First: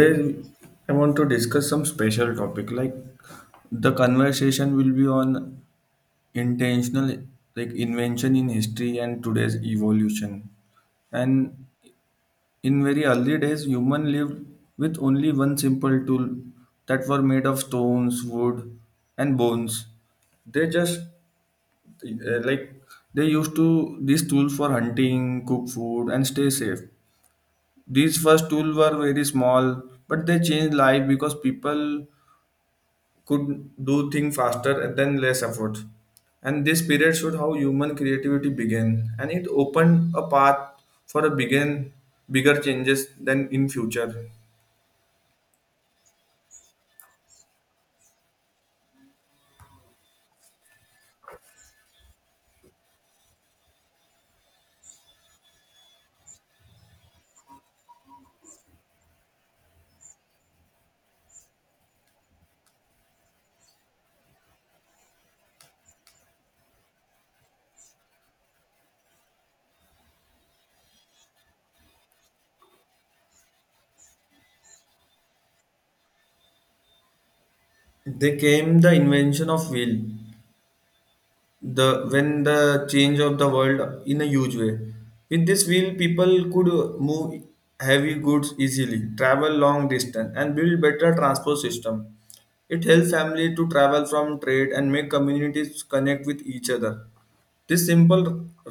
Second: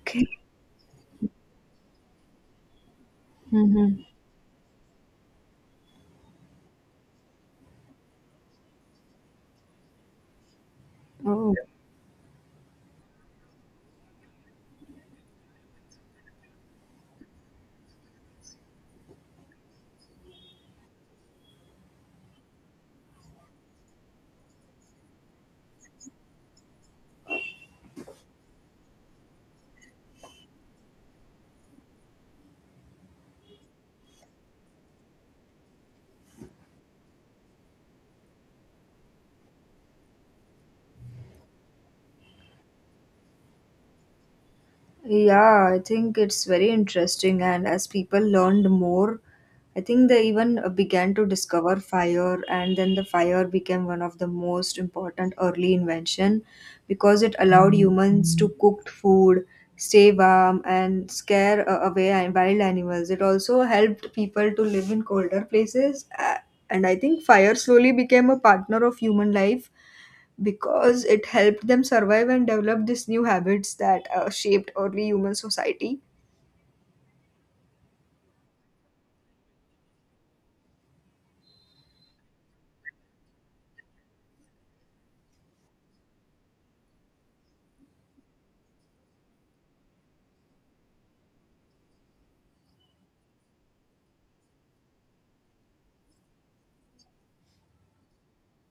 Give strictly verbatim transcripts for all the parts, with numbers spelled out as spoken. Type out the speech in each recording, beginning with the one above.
Okay. I want to discuss some special topic. Like the Mhm. conversation will be on intentional, like invention in history and today's evolution. Oh, And in very early days, human lived with only one simple tool that were made of stones, wood, and bones. They just uh, like they used to these tools for hunting, cook food, and stay safe. These first tools were very small, but they changed life because people could do things faster and then less effort. And this period showed how human creativity began, and it opened a path for a begin, bigger changes than in future. yeah, I think it's very interesting. And as people learned more, I think they even uh, began to discover fire, and then the fire became one of the most important early invention because it allowed humans to cook food, stay warm, and scare uh, away an- wild animals. It also helped people to live in colder places, uh, and I think fire slowly became a partner of human life because it helped them survive and develop these new habits that uh, shaped early human society They came the invention of wheel, the when the change of the world in a huge way. With this wheel, people could move heavy goods easily, travel long distance, and build better transport system. It helps family to travel from trade and make communities connect with each other. This simple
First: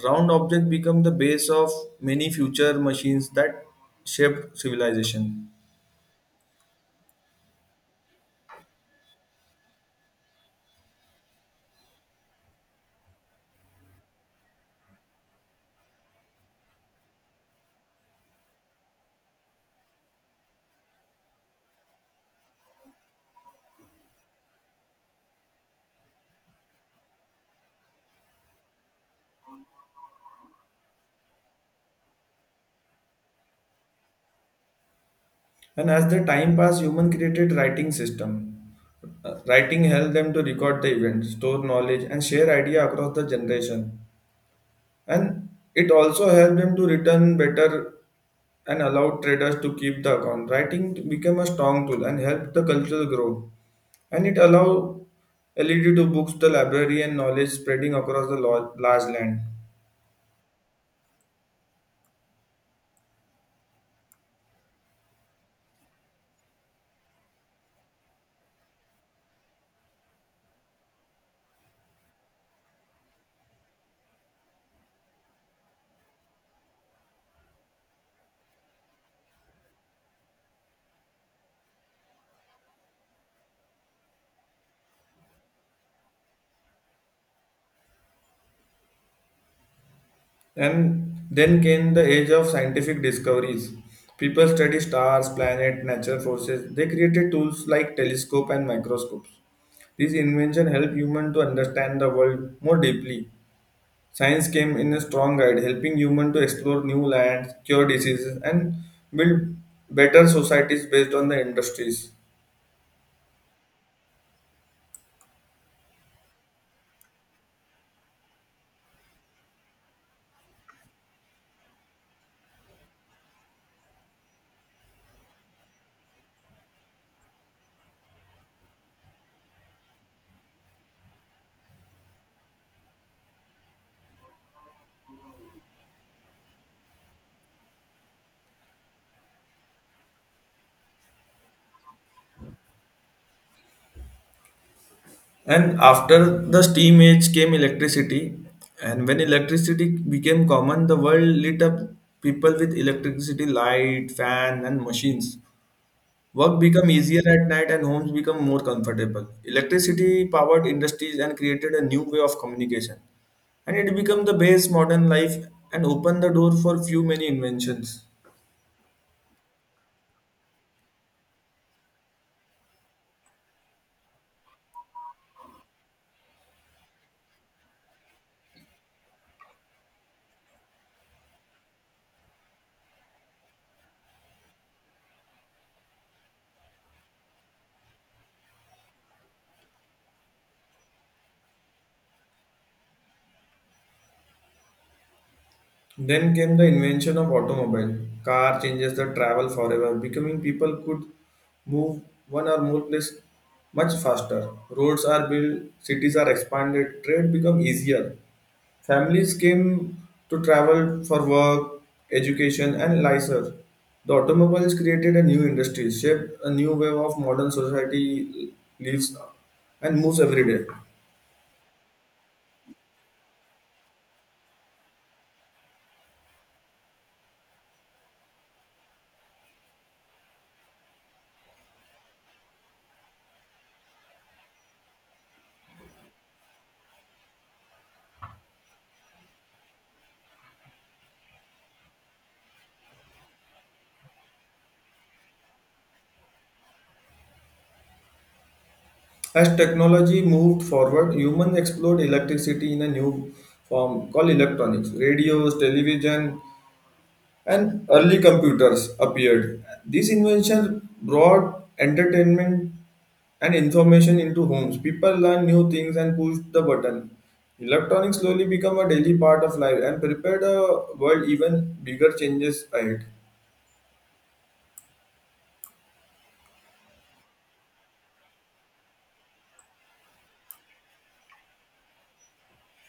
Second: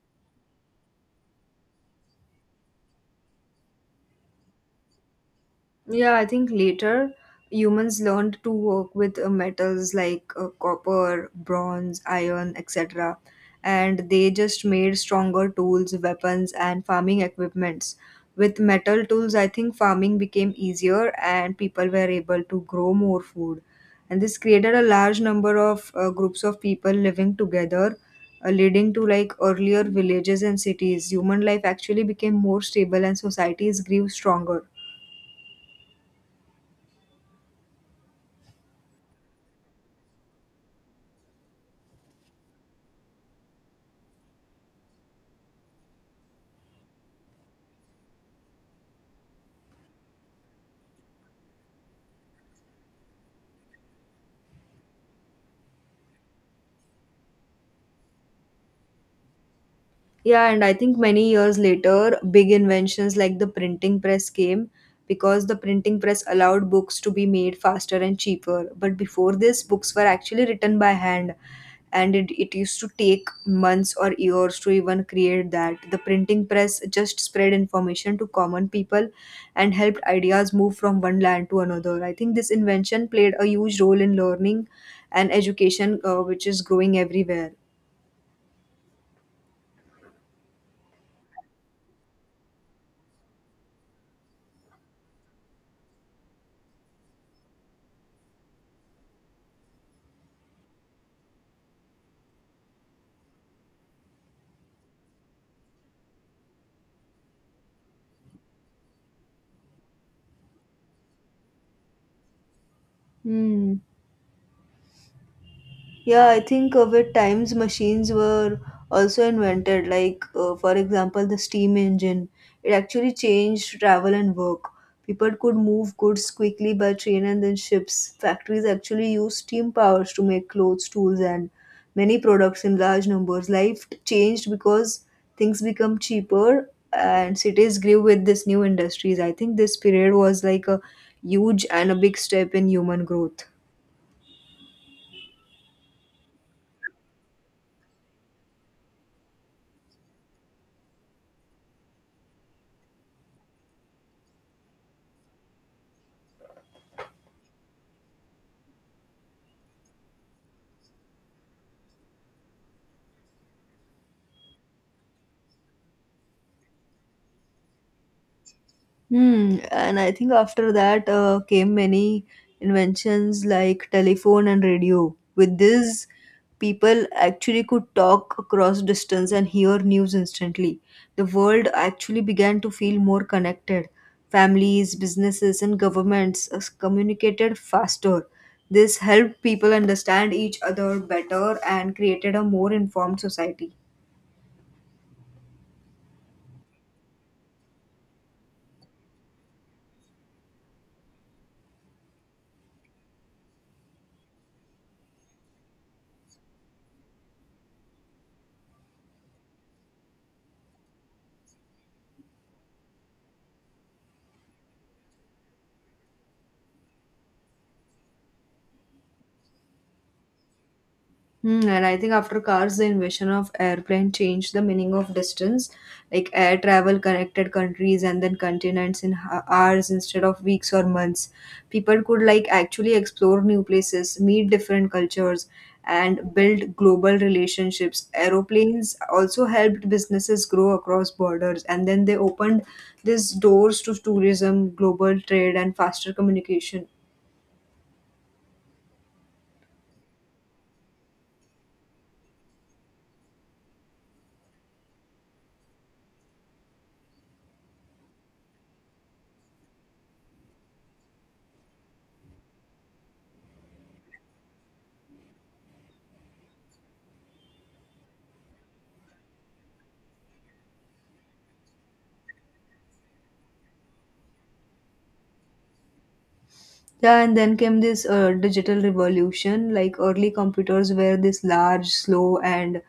round object become the base of many future machines that shaped civilization. Yeah, I think later humans learned to work with uh, metals like uh, copper, bronze, iron, et cetera. And they just made stronger tools, weapons, and farming equipments. With metal tools, I think farming became easier and people were able to grow more food. And this created a large number of uh, groups of people living together, uh, leading to like earlier villages and cities. Human life actually became more stable and societies grew stronger. And as the time passed, human created writing system. Uh, writing helped them to record the event, store knowledge, and share idea across the generation. And it also helped them to return better and allowed traders to keep the account. Writing t- became a strong tool and helped the culture grow. And it allowed led to books, the library, and knowledge spreading across the lo- large land. Yeah, and I think many years later, big inventions like the printing press came because the printing press allowed books to be made faster and cheaper. But before this, books were actually written by hand, and it, it used to take months or years to even create that. The printing press just spread information to common people and helped ideas move from one land to another. I think this invention played a huge role in learning and education, uh, which is growing everywhere. And then came the age of scientific discoveries. People studied stars, planets, natural forces. They created tools like telescope and microscopes. These inventions help humans to understand the world more deeply. Science came in a strong guide, helping humans to explore new lands, cure diseases, and build better societies based on the industries. Hmm. Yeah, I think uh, with times machines were also invented. Like, uh, for example, the steam engine. It actually changed travel and work. People could move goods quickly by train and then ships. Factories actually used steam powers to make clothes, tools, and many products in large numbers. Life changed because things become cheaper and cities grew with these new industries. I think this period was like a huge and a big step in human growth. And after the steam age came electricity, and when electricity became common, the world lit up people with electricity, light, fan, and machines. Work became easier at night and homes become more comfortable. Electricity powered industries and created a new way of communication. And it became the base modern life and opened the door for few many inventions. Hmm, and I think after that uh, came many inventions like telephone and radio. With this, people actually could talk across distance and hear news instantly. The world actually began to feel more connected. Families, businesses, and governments uh, communicated faster. This helped people understand each other better and created a more informed society. Then came the invention of automobile. Car changes the travel forever, becoming people could move one or more place much faster. Roads are built, cities are expanded, trade become easier. Families came to travel for work, education, and leisure. The automobiles created a new industry, shaped a new wave of modern society lives and moves every day. Hmm, and I think after cars, the invention of airplane changed the meaning of distance. Like air travel connected countries and then continents in ho- hours instead of weeks or months. People could like actually explore new places, meet different cultures, and build global relationships. Aeroplanes also helped businesses grow across borders, and then they opened these doors to tourism, global trade, and faster communication. As technology moved forward, humans explored electricity in a new form called electronics. Radios, television, and early computers appeared. These inventions brought entertainment and information into homes. People learned new things and pushed the button. Electronics slowly became a daily part of life and prepared a world even bigger changes ahead. Yeah, and then came this uh, digital revolution, like early computers were this large, slow, and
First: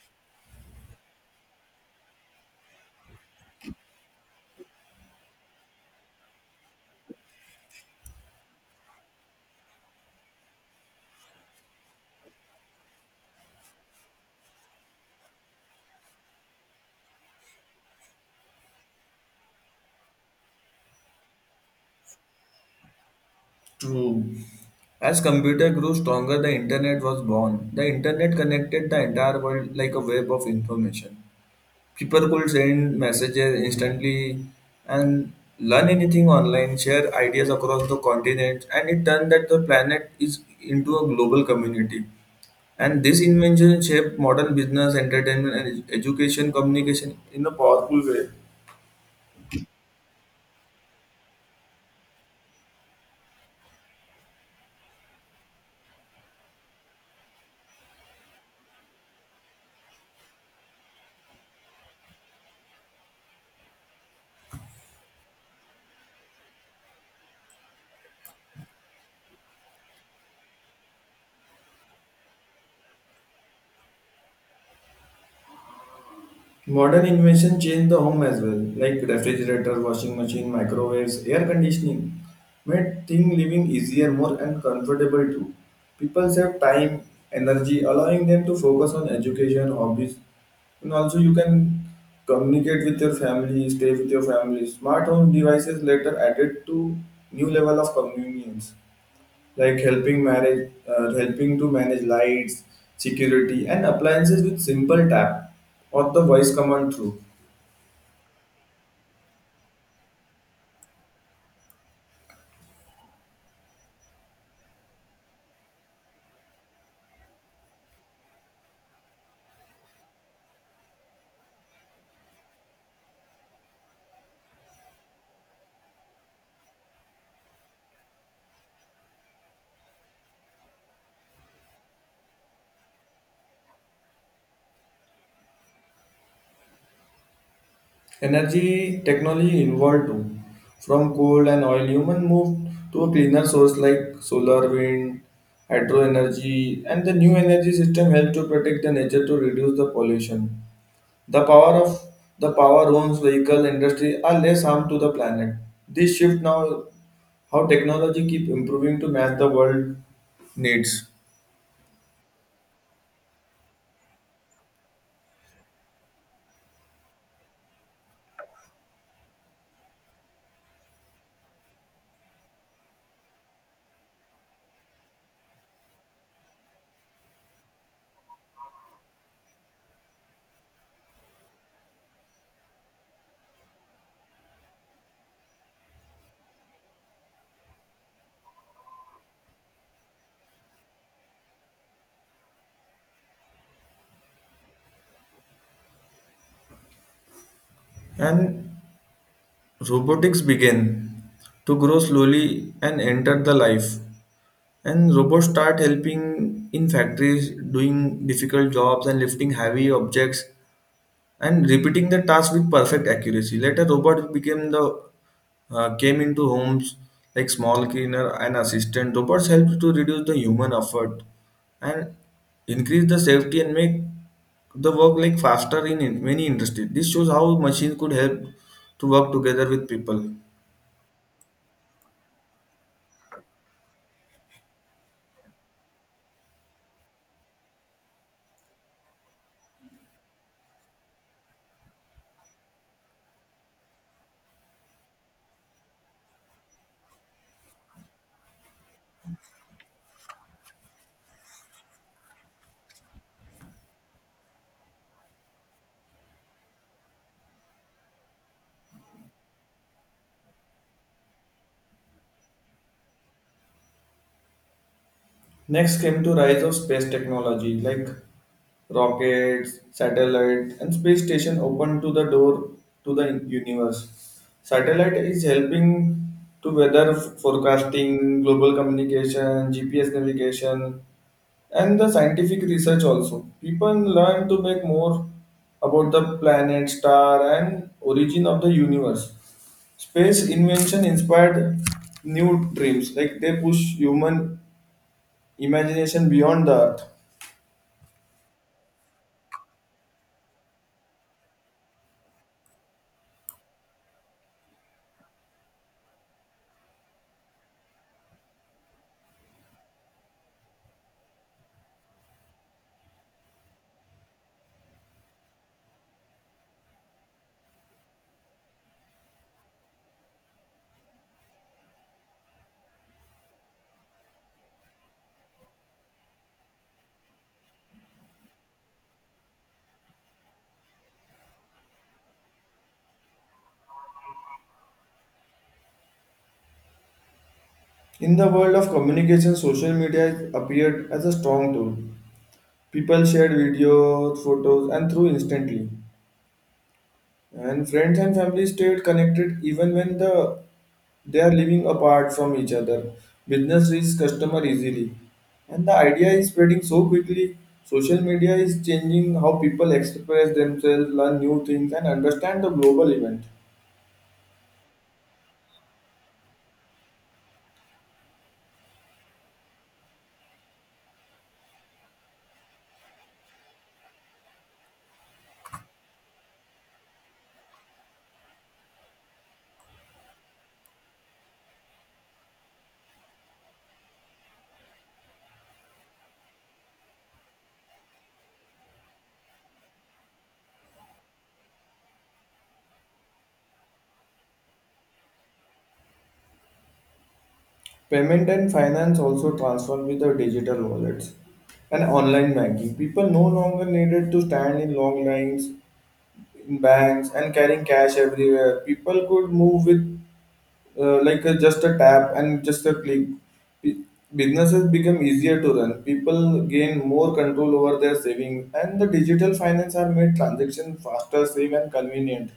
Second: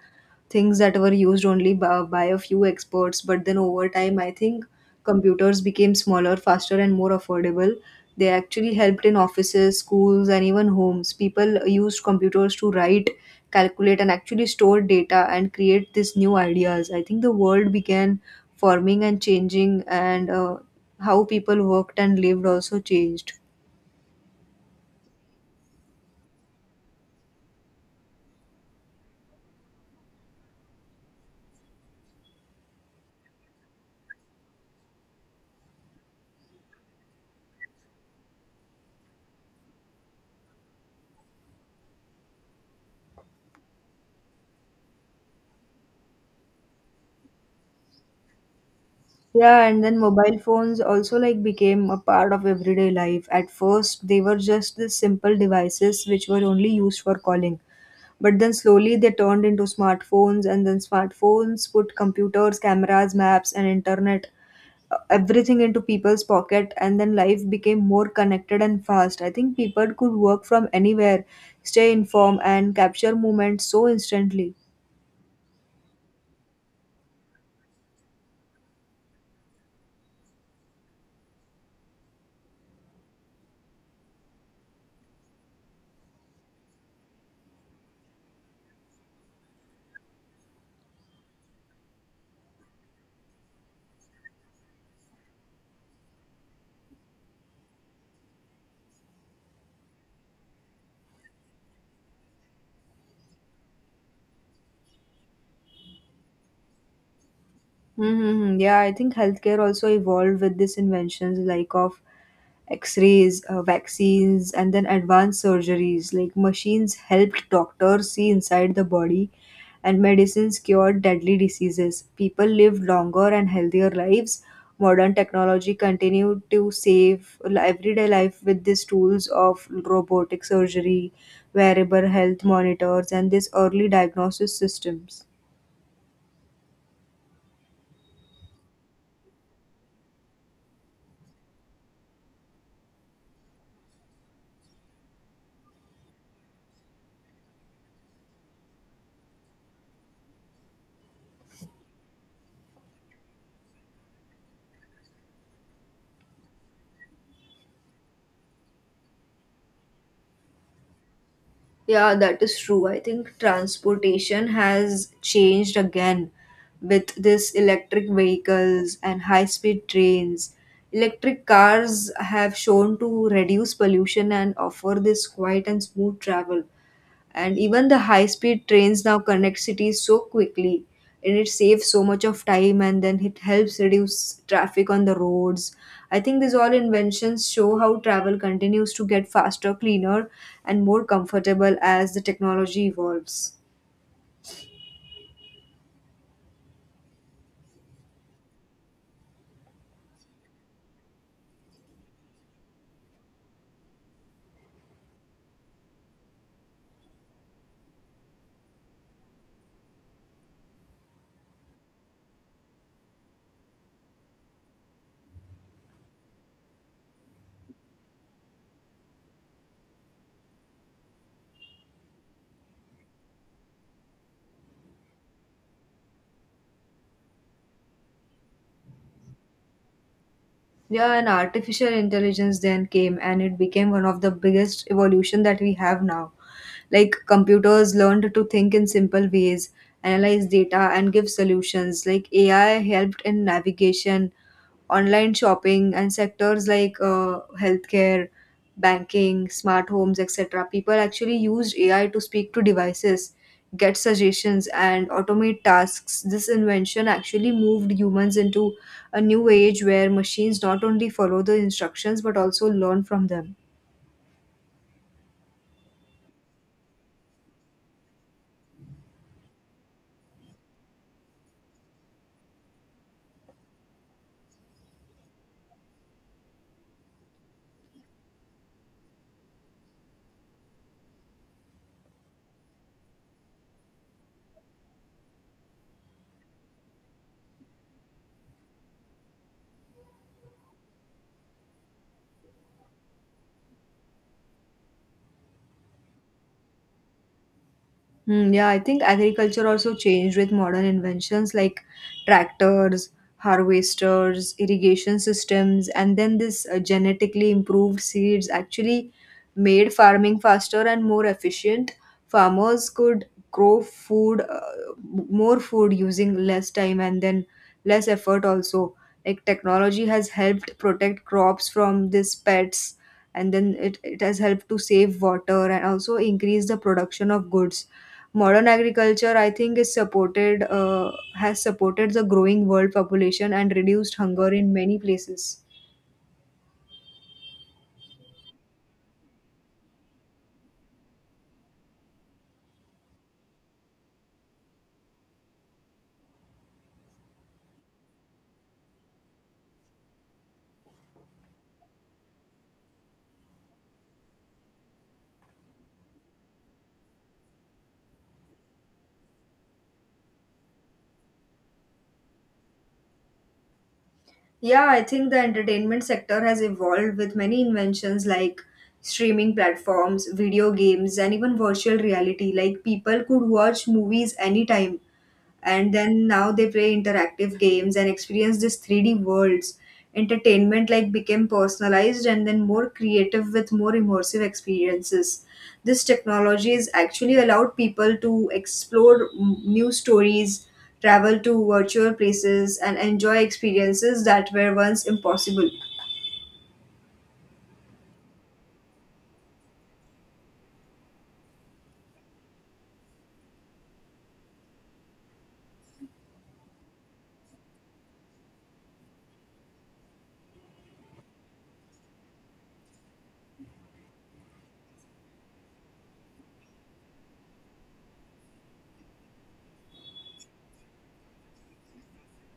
things that were used only by, by a few experts. But then over time, I think computers became smaller, faster, and more affordable. They actually helped in offices, schools, and even homes. People used computers to write, calculate, and actually store data and create these new ideas. I think the world began forming and changing, and uh, how people worked and lived also changed. True. As computer grew stronger, the internet was born. The internet connected the entire world like a web of information. People could send messages instantly and learn anything online, share ideas across the continent, and it turned that the planet is into a global community. And this invention shaped modern business, entertainment, and education communication in a powerful way. Yeah, and then mobile phones also like became a part of everyday life. At first, they were just the simple devices which were only used for calling. But then slowly they turned into smartphones, and then smartphones put computers, cameras, maps, and internet, uh, everything into people's pocket. And then life became more connected and fast. I think people could work from anywhere, stay informed, and capture moments so instantly. Modern invention changed the home as well, like refrigerator, washing machine, microwaves, air conditioning, made thing living easier, more and comfortable too. People save time, energy, allowing them to focus on education, hobbies, and also you can communicate with your family, stay with your family. Smart home devices later added to new level of convenience like helping manage uh, helping to manage lights, security, and appliances with simple tap or the voice command through Mm-hmm. Yeah, I think healthcare also evolved with these inventions like of x-rays, uh, vaccines, and then advanced surgeries. Like machines helped doctors see inside the body, and medicines cured deadly diseases. People lived longer and healthier lives. Modern technology continued to save li- everyday life with these tools of robotic surgery, wearable health monitors, and these early diagnosis systems. energy technology involved too. From coal and oil, human moved to a cleaner source like solar, wind, hydro energy, and the new energy system helped to protect the nature, to reduce the pollution. The power of the power owns vehicle industry are less harm to the planet. This shift now how technology keep improving to match the world needs. Yeah, that is true. I think transportation has changed again with this electric vehicles and high-speed trains. Electric cars have shown to reduce pollution and offer this quiet and smooth travel, and even the high speed trains now connect cities so quickly, and it saves so much of time, and then it helps reduce traffic on the roads. I think these all inventions show how travel continues to get faster, cleaner, and more comfortable as the technology evolves. And robotics begin to grow slowly and enter the life, and robots start helping in factories, doing difficult jobs and lifting heavy objects and repeating the task with perfect accuracy. Later, robots became the uh, came into homes like small cleaner and assistant. Robots helped to reduce the human effort and increase the safety and make the work like faster in, in many industries. This shows how machines could help to work together with people. Yeah, and artificial intelligence then came and it became one of the biggest evolution that we have now, like computers learned to think in simple ways, analyze data and give solutions. Like AI helped in navigation, online shopping, and sectors like uh, healthcare, banking, smart homes, et cetera. People actually used A I to speak to devices, get suggestions, and automate tasks. This invention actually moved humans into a new age where machines not only follow the instructions but also learn from them. Next came to rise of space technology like rockets, satellites, and space station open to the door to the universe. Satellite is helping to weather forecasting, global communication, G P S navigation, and the scientific research also. People learn to make more about the planet, star, and origin of the universe. Space invention inspired new dreams, like they push human imagination beyond the Earth. Hmm. Yeah, I think agriculture also changed with modern inventions like tractors, harvesters, irrigation systems, and then this uh, genetically improved seeds actually made farming faster and more efficient. Farmers could grow food, uh, m- more food using less time and then less effort also. Like technology has helped protect crops from these pests, and then it, it has helped to save water and also increase the production of goods Modern agriculture, I think, is supported uh, has supported the growing world population and reduced hunger in many places. In the world of communication, social media appeared as a strong tool. People shared videos, photos, and through instantly. And friends and family stayed connected even when the they are living apart from each other. Business reaches customer easily. And the idea is spreading so quickly. Social media is changing how people express themselves, learn new things, and understand the global event. Yeah, I think the entertainment sector has evolved with many inventions like streaming platforms, video games, and even virtual reality. Like people could watch movies anytime and then now they play interactive games and experience this three D worlds. Entertainment like became personalized and then more creative with more immersive experiences. This technology has actually allowed people to explore mm, new stories, travel to virtual places, and enjoy experiences that were once impossible. Payment and finance also transformed with the digital wallets and online banking. People no longer needed to stand in long lines in banks and carrying cash everywhere. People could move with uh, like a, just a tap and just a click. B- Businesses become easier to run. People gain more control over their savings, and the digital finance are made transactions faster, safe, and convenient.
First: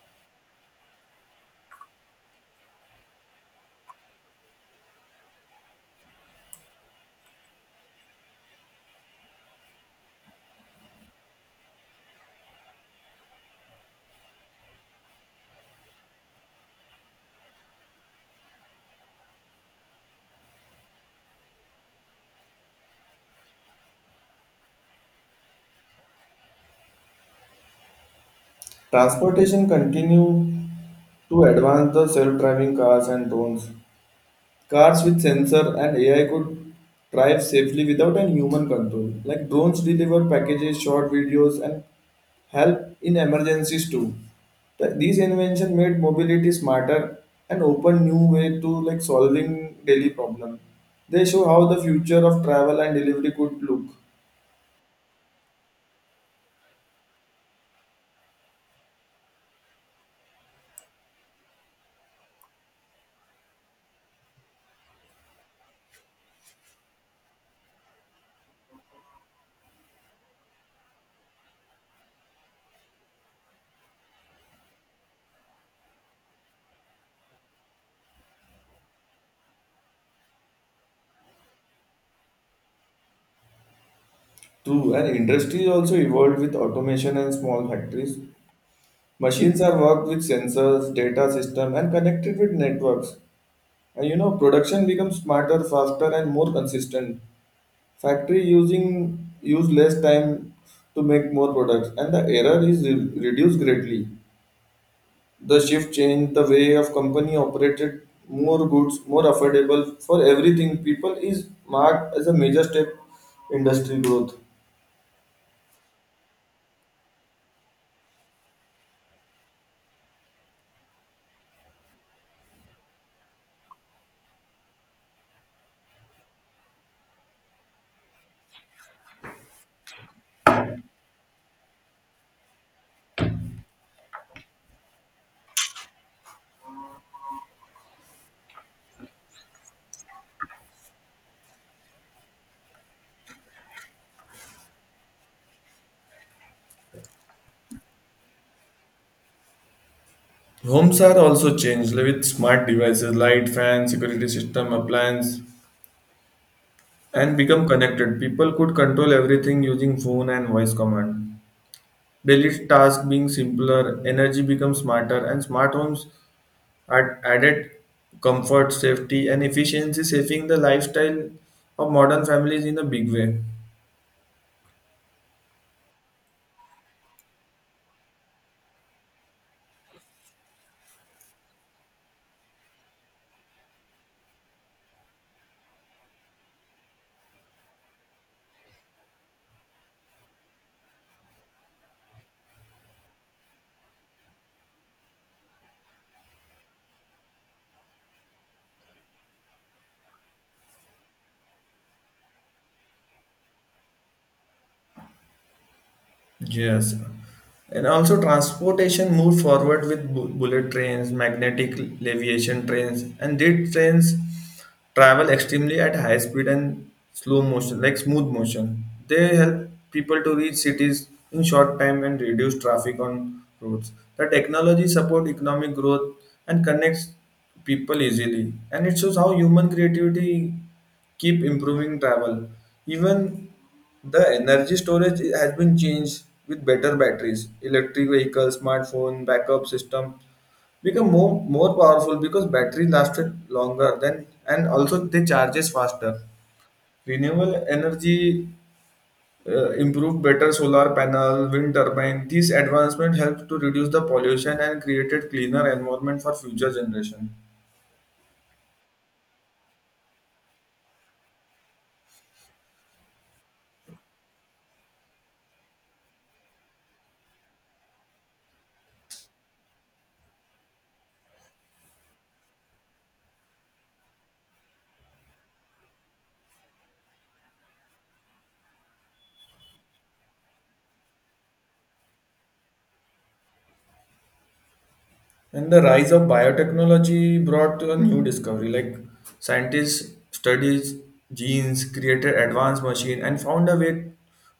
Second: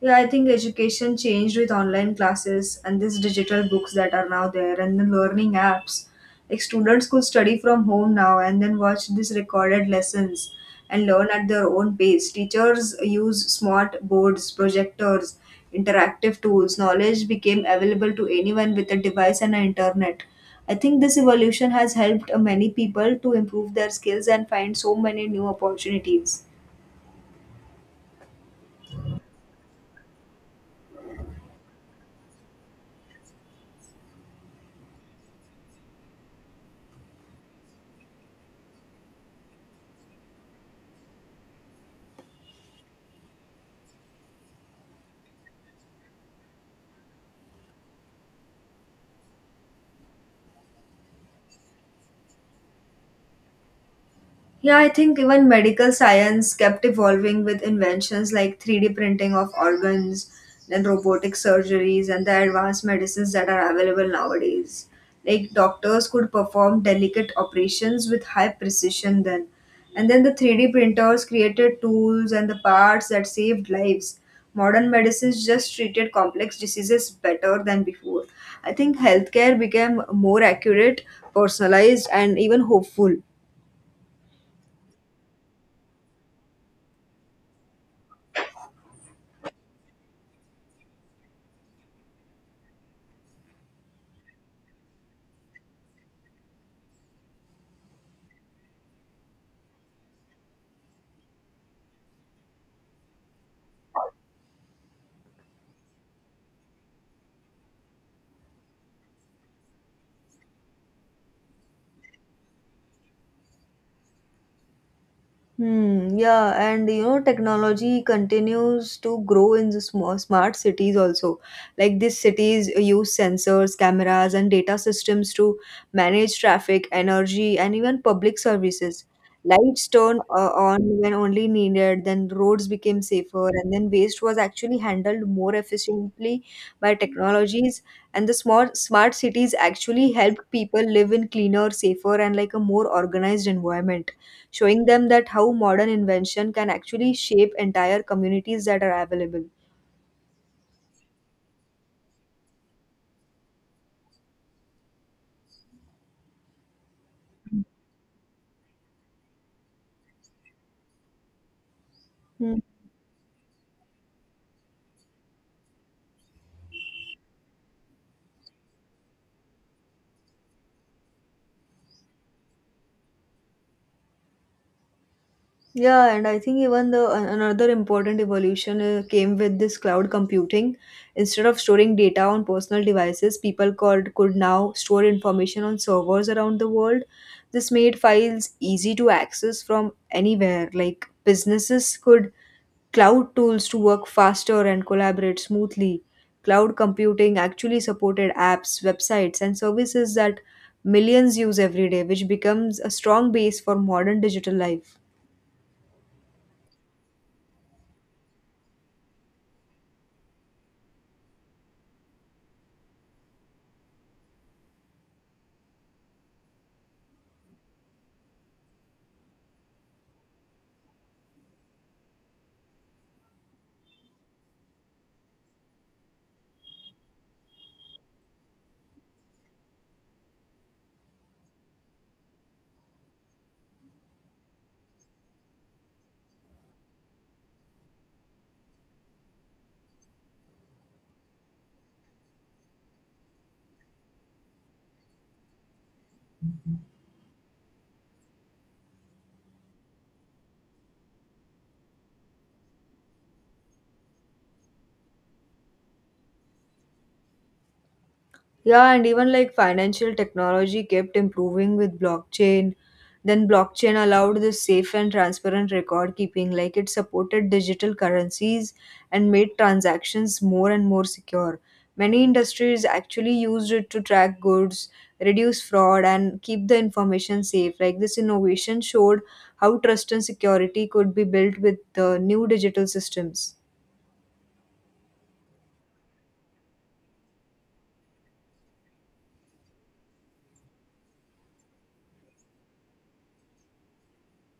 Yeah, I think education changed with online classes and these digital books that are now there and the learning apps. Like students could study from home now and then watch these recorded lessons and learn at their own pace. Teachers use smart boards, projectors, interactive tools. Knowledge became available to anyone with a device and an internet. I think this evolution has helped uh, many people to improve their skills and find so many new opportunities. Transportation continue to advance the self-driving cars and drones. Cars with sensor and A I could drive safely without any human control. Like drones deliver packages, short videos, and help in emergencies too. Th- These inventions made mobility smarter and open new way to like solving daily problem. They show how the future of travel and delivery could look. Yeah, I think even medical science kept evolving with inventions like three D printing of organs, then robotic surgeries, and the advanced medicines that are available nowadays. Like doctors could perform delicate operations with high precision then. And then the three D printers created tools and the parts that saved lives. Modern medicines just treated complex diseases better than before. I think healthcare became more accurate, personalized, and even hopeful True, and industry also evolved with automation and small factories. Machines are worked with sensors, data system, and connected with networks. And you know, production becomes smarter, faster, and more consistent. Factory using use less time to make more products, and the error is re- reduced greatly. The shift changed the way of company operated. More goods, more affordable for everything. People is marked as a major step industry growth. Hmm, yeah, and you know, technology continues to grow in the small, smart cities also. Like these cities use sensors, cameras, and data systems to manage traffic, energy, and even public services. Lights turn uh, on when only needed, then roads became safer, and then waste was actually handled more efficiently by technologies. And the smart smart cities actually help people live in cleaner, safer, and like a more organized environment, showing them that how modern invention can actually shape entire communities that are available. Homes are also changed with smart devices, light, fan, security system, appliance, and become connected. People could control everything using phone and voice command. Hmm. Daily tasks being simpler, energy becomes smarter, and smart homes add added comfort, safety, and efficiency, saving the lifestyle of modern families in a big way. Yeah, and I think even the an- another important evolution uh, came with this cloud computing. Instead of storing data on personal devices, people could could now store information on servers around the world. This made files easy to access from anywhere. Like businesses could cloud tools to work faster and collaborate smoothly. Cloud computing actually supported apps, websites, and services that millions use every day, which becomes a strong base for modern digital life. Yes. And also transportation moved forward with bu- bullet trains, magnetic leviation trains, and these trains travel extremely at high speed and slow motion, like smooth motion. They help people to reach cities in short time and reduce traffic on roads. The technology support economic growth and connects people easily. And it shows how human creativity keep improving travel. Even the energy storage has been changed with better batteries, electric vehicles, smartphone, backup system become more more powerful because battery lasted longer than and also they charges faster. Renewable energy uh, improved better solar panel, wind turbine. These advancements helped to reduce the pollution and created cleaner environment for future generation. Yeah, and even like financial technology kept improving with blockchain. Then blockchain allowed this safe and transparent record keeping, like it supported digital currencies and made transactions more and more secure. Many industries actually used it to track goods, reduce fraud, and keep the information safe. Like this innovation showed how trust and security could be built with the new digital systems. And the rise of biotechnology brought a new discovery. Like scientists studies genes, created advanced machine, and found a way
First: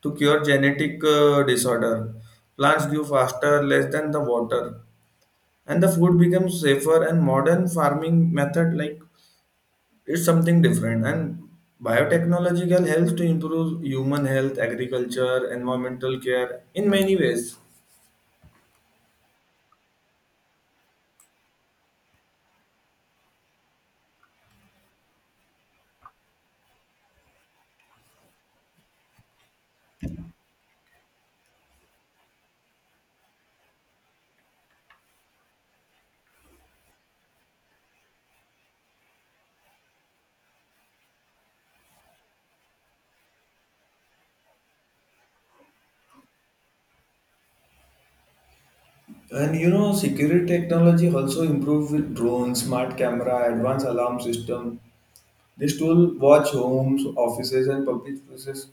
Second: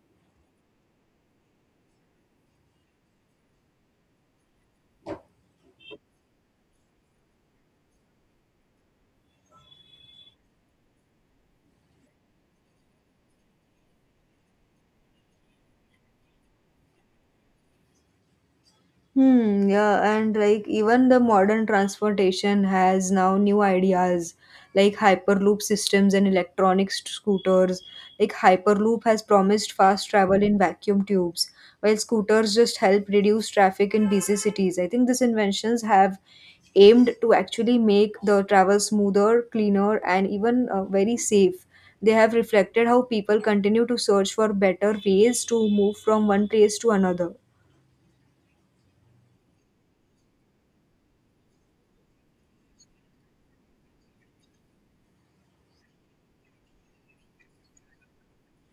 to cure genetic uh, disorder. Plants grew faster, less than the water, and the food becomes safer. And modern farming method like it's something different. And biotechnological helps to improve human health, agriculture, environmental care in many ways. Hmm, yeah, and like even the modern transportation has now new ideas like hyperloop systems and electronic st- scooters. Like hyperloop has promised fast travel in vacuum tubes, while scooters just help reduce traffic in busy cities. I think these inventions have aimed to actually make the travel smoother, cleaner, and even uh, very safe. They have reflected how people continue to search for better ways to move from one place to another. And you know, security technology also improved with drones, smart camera, advanced alarm system. These tools watch homes, offices, and public places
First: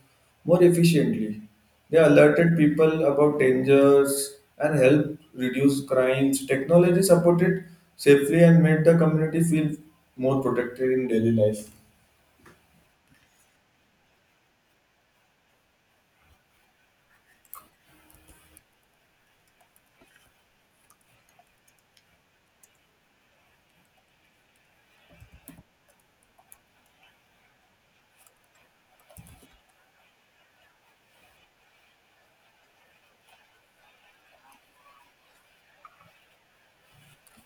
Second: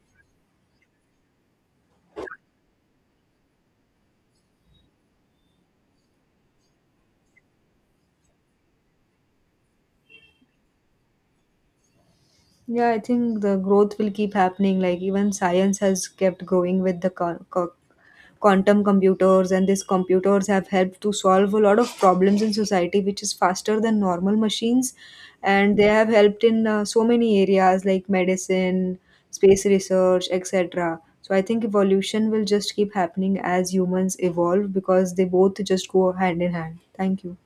more efficiently. They alerted people about dangers and help reduce crimes. Technology supported safely and made the community feel more protected in daily life. Yeah, I think the growth will keep happening. Like even science has kept growing with the con- co- quantum computers, and these computers have helped to solve a lot of problems in society, which is faster than normal machines, and they have helped in uh, so many areas like medicine, space research, et cetera. So I think evolution will just keep happening as humans evolve because they both just go hand in hand. Thank you.